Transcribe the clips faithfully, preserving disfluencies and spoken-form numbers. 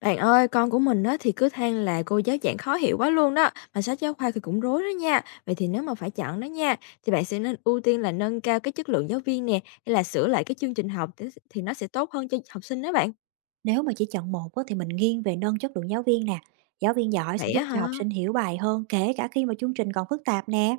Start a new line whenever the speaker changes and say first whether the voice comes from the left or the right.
left: Bạn ơi, con của mình đó thì cứ than là cô giáo giảng khó hiểu quá luôn đó, mà sách giáo khoa thì cũng rối đó nha. Vậy thì nếu mà phải chọn đó nha, thì bạn sẽ nên ưu tiên là nâng cao cái chất lượng giáo viên nè, hay là sửa lại cái chương trình học thì thì nó sẽ tốt hơn cho học sinh đó bạn.
right: Nếu mà chỉ chọn một á, thì mình nghiêng về nâng chất lượng giáo viên nè. Giáo viên giỏi sẽ
left: Vậy á
right: giúp
left: hả?
right: cho học sinh hiểu bài hơn, kể cả khi mà chương trình còn phức tạp nè.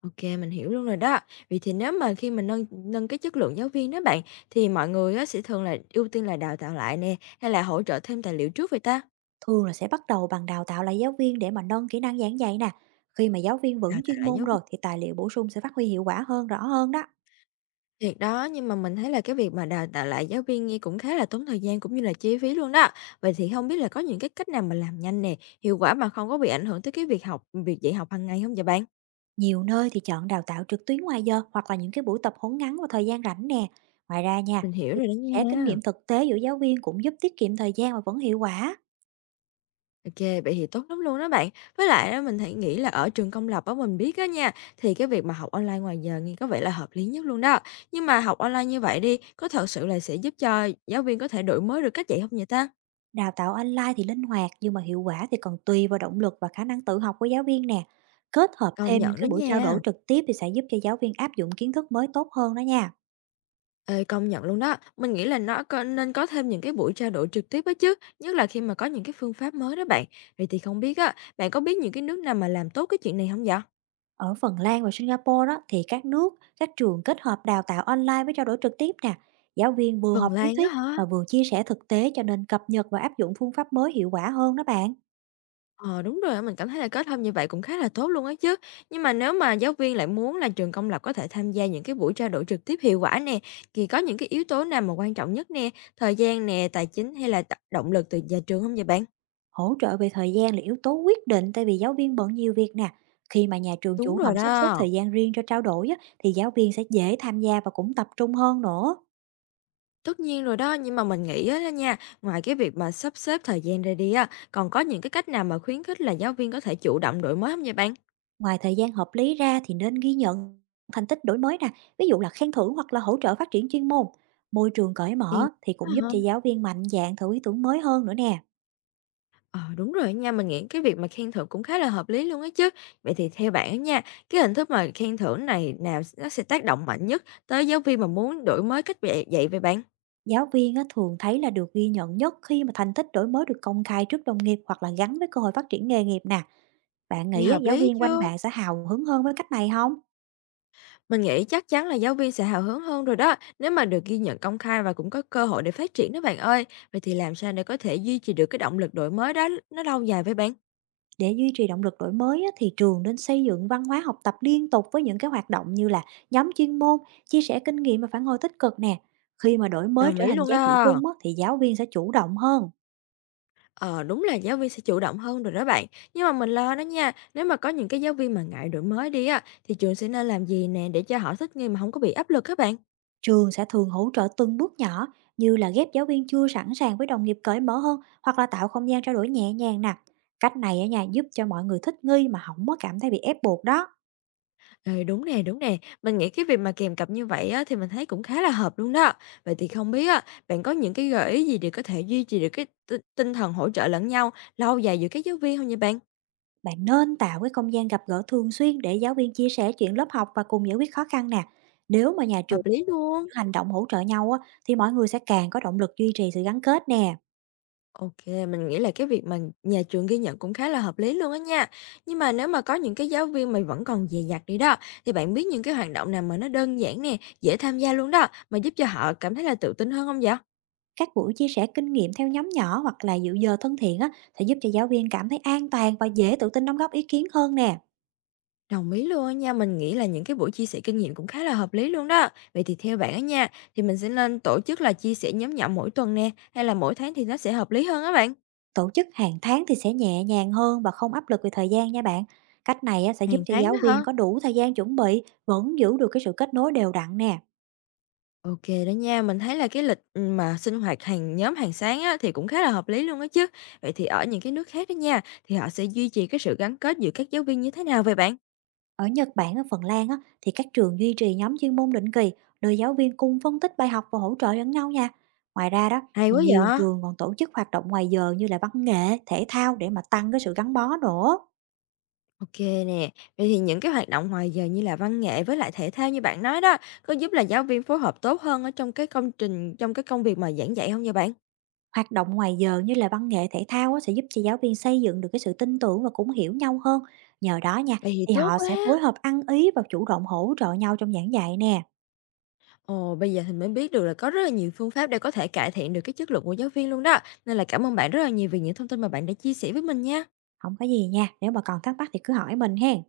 left: Ok, mình hiểu luôn rồi đó. Vậy thì nếu mà khi mình nâng nâng cái chất lượng giáo viên đó bạn, thì mọi người á sẽ thường là ưu tiên là đào tạo lại nè, hay là hỗ trợ thêm tài liệu trước vậy ta?
right: Thường là sẽ bắt đầu bằng đào tạo lại giáo viên để mà nâng kỹ năng giảng dạy nè. Khi mà giáo viên
left: Đào
right: vững
left: tạo
right: chuyên
left: lại
right: môn
left: giáo viên.
right: rồi, thì tài liệu bổ sung sẽ phát huy hiệu quả hơn, rõ hơn đó.
left: Thiệt đó, nhưng mà mình thấy là cái việc mà đào tạo lại giáo viên nghe cũng khá là tốn thời gian cũng như là chi phí luôn đó. Vậy thì không biết là có những cái cách nào mà làm nhanh nè, hiệu quả mà không có bị ảnh hưởng tới cái việc học, việc dạy học hàng ngày không vậy bạn?
right: Nhiều nơi thì chọn đào tạo trực tuyến ngoài giờ, hoặc là những cái buổi tập huấn ngắn vào thời gian rảnh nè. Ngoài ra nha,
left: Mình hiểu
right: thì
left: rồi đó
right: sẽ kinh
left: nha.
right: nghiệm thực tế giữa giáo viên cũng giúp tiết kiệm thời gian và vẫn hiệu quả.
left: Ok, vậy thì tốt lắm luôn đó bạn. Với lại á, mình thấy nghĩ là ở trường công lập á mình biết á nha, thì cái việc mà học online ngoài giờ nghe có vẻ là hợp lý nhất luôn đó. Nhưng mà học online như vậy đi, có thật sự là sẽ giúp cho giáo viên có thể đổi mới được cách dạy không vậy ta?
right: Đào tạo online thì linh hoạt, nhưng mà hiệu quả thì còn tùy vào động lực và khả năng tự học của giáo viên nè. Kết hợp
left: Công
right: thêm những
left: nhận đó
right: cái buổi trao
left: nha.
right: đổi trực tiếp thì sẽ giúp cho giáo viên áp dụng kiến thức mới tốt hơn đó nha.
left: Ê, công nhận luôn đó. Mình nghĩ là nó có nên có thêm những cái buổi trao đổi trực tiếp á chứ, nhất là khi mà có những cái phương pháp mới đó bạn. Vậy thì không biết á, bạn có biết những cái nước nào mà làm tốt cái chuyện này không vậy?
right: Ở Phần Lan và Singapore đó, thì các nước, các trường kết hợp đào tạo online với trao đổi trực tiếp nè. Giáo viên vừa
left: Phần
right: học lý
left: Lan á
right: thuyết
left: hả?
right: và vừa chia sẻ thực tế, cho nên cập nhật và áp dụng phương pháp mới hiệu quả hơn đó bạn.
left: Ờ, đúng rồi á, mình cảm thấy là kết hợp như vậy cũng khá là tốt luôn á chứ. Nhưng mà nếu mà giáo viên lại muốn là trường công lập có thể tham gia những cái buổi trao đổi trực tiếp hiệu quả nè, thì có những cái yếu tố nào mà quan trọng nhất nè, thời gian nè, tài chính hay là t động lực từ nhà trường không vậy bạn?
right: Hỗ trợ về thời gian là yếu tố quyết định, tại vì giáo viên bận nhiều việc nè. Khi mà nhà trường
left: Đúng
right: chủ
left: rồi
right: động sắp xếp
left: đó.
right: thời gian riêng cho trao đổi á, thì giáo viên sẽ dễ tham gia và cũng tập trung hơn nữa.
left: Tất nhiên rồi đó, nhưng mà mình nghĩ á đó nha, ngoài cái việc mà sắp xếp thời gian ra đi á, còn có những cái cách nào mà khuyến khích là giáo viên có thể chủ động đổi mới không vậy bạn?
right: Ngoài thời gian hợp lý ra, thì nên ghi nhận thành tích đổi mới nè, ví dụ là khen thưởng hoặc là hỗ trợ phát triển chuyên môn. Môi trường cởi mở
left: Thì
right: thì
left: á
right: cũng giúp
left: hả?
right: cho giáo viên mạnh dạn thử ý tưởng mới hơn nữa nè.
left: Ờ, đúng rồi nha, mình nghĩ cái việc mà khen thưởng cũng khá là hợp lý luôn á chứ. Vậy thì theo bạn á nha, cái hình thức mà khen thưởng này nào nó sẽ tác động mạnh nhất tới giáo viên mà muốn đổi mới cách dạy dạy vậy bạn?
right: Giáo viên á, thường thấy là được ghi nhận nhất khi mà thành tích đổi mới được công khai trước đồng nghiệp, hoặc là gắn với cơ hội phát triển nghề nghiệp nè. Bạn
left: Nghe
right: nghĩ á,
left: hợp
right: giáo
left: lý
right: viên quanh
left: chưa?
right: bạn sẽ hào hứng hơn với cách này không?
left: Mình nghĩ chắc chắn là giáo viên sẽ hào hứng hơn rồi đó, nếu mà được ghi nhận công khai và cũng có cơ hội để phát triển đó bạn ơi. Vậy thì làm sao để có thể duy trì được cái động lực đổi mới đó nó lâu dài với bạn?
right: Để duy trì động lực đổi mới á, thì trường nên xây dựng văn hóa học tập liên tục với những cái hoạt động như là nhóm chuyên môn, chia sẻ kinh nghiệm và phản hồi tích cực nè. Khi mà đổi mới
left: Đồng
right: trở
left: ý
right: thành
left: luôn
right: giá trị
left: đó.
right: chung á, thì giáo viên sẽ chủ động hơn.
left: Ờ, đúng là giáo viên sẽ chủ động hơn rồi đó bạn. Nhưng mà mình lo đó nha, nếu mà có những cái giáo viên mà ngại đổi mới đi á, thì trường sẽ nên làm gì nè để cho họ thích nghi mà không có bị áp lực các bạn?
right: Trường sẽ thường hỗ trợ từng bước nhỏ, như là ghép giáo viên chưa sẵn sàng với đồng nghiệp cởi mở hơn, hoặc là tạo không gian trao đổi nhẹ nhàng nè. Cách này ở nhà giúp cho mọi người thích nghi mà không có cảm thấy bị ép buộc đó.
left: Ừ, đúng nè, đúng nè. Mình nghĩ cái việc mà kèm cặp như vậy á, thì mình thấy cũng khá là hợp luôn đó. Vậy thì không biết á, bạn có những cái gợi ý gì để có thể duy trì được cái tinh tinh thần hỗ trợ lẫn nhau lâu dài giữa các giáo viên không nha bạn?
right: Bạn nên tạo cái không gian gặp gỡ thường xuyên để giáo viên chia sẻ chuyện lớp học và cùng giải quyết khó khăn nè. Nếu mà nhà
left: Hợp
right: trường
left: lý luôn.
right: hành động hỗ trợ nhau á, thì mọi người sẽ càng có động lực duy trì sự gắn kết nè.
left: Ok, mình nghĩ là cái việc mà nhà trường ghi nhận cũng khá là hợp lý luôn á nha. Nhưng mà nếu mà có những cái giáo viên mà vẫn còn dè dặt đi đó, thì bạn biết những cái hoạt động nào mà nó đơn giản nè, dễ tham gia luôn đó, mà giúp cho họ cảm thấy là tự tin hơn không vậy?
right: Các buổi chia sẻ kinh nghiệm theo nhóm nhỏ hoặc là dự giờ thân thiện á, sẽ giúp cho giáo viên cảm thấy an toàn và dễ tự tin đóng góp ý kiến hơn nè.
left: Đồng ý luôn á nha, mình nghĩ là những cái buổi chia sẻ kinh nghiệm cũng khá là hợp lý luôn đó. Vậy thì theo bạn á nha, thì mình sẽ nên tổ chức là chia sẻ nhóm nhỏ mỗi tuần nè, hay là mỗi tháng thì nó sẽ hợp lý hơn á bạn?
right: Tổ chức hàng tháng thì sẽ nhẹ nhàng hơn và không áp lực về thời gian nha bạn. Cách này á, sẽ giúp
left: Hàng
right: cho
left: tháng đó
right: giáo
left: hả?
right: viên có đủ thời gian chuẩn bị, vẫn giữ được cái sự kết nối đều đặn nè.
left: Ok đó nha, mình thấy là cái lịch ừ, mà sinh hoạt hàng nhóm hàng sáng á, thì cũng khá là hợp lý luôn á chứ. Vậy thì ở những cái nước khác đó nha, thì họ sẽ duy trì cái sự gắn kết giữa các giáo viên như thế nào vậy bạn?
right: Ở Nhật Bản, ở Phần Lan á, thì các trường duy trì nhóm chuyên môn định kỳ, nơi giáo viên cùng phân tích bài học và hỗ trợ lẫn nhau nha. Ngoài ra đó,
left: Hay
right: thì
left: quá
right: nhiều
left: vậy?
right: trường còn tổ chức hoạt động ngoài giờ như là văn nghệ, thể thao để mà tăng cái sự gắn bó nữa.
left: OK nè, vậy thì những cái hoạt động ngoài giờ như là văn nghệ với lại thể thao như bạn nói đó, có giúp là giáo viên phối hợp tốt hơn ở trong cái công trình trong cái công việc mà giảng dạy không nha bạn?
right: Hoạt động ngoài giờ như là văn nghệ, thể thao á, sẽ giúp cho giáo viên xây dựng được cái sự tin tưởng và cũng hiểu nhau hơn. Nhờ đó nha,
left: Vậy thì
right: thì
left: tốt
right: họ
left: quá!
right: sẽ phối hợp ăn ý và chủ động hỗ trợ nhau trong giảng dạy nè.
left: Ồ, bây giờ thì mới biết được là có rất là nhiều phương pháp để có thể cải thiện được cái chất lượng của giáo viên luôn đó, nên là cảm ơn bạn rất là nhiều vì những thông tin mà bạn đã chia sẻ với mình nha.
right: Không có gì nha, nếu mà còn thắc mắc thì cứ hỏi mình hen.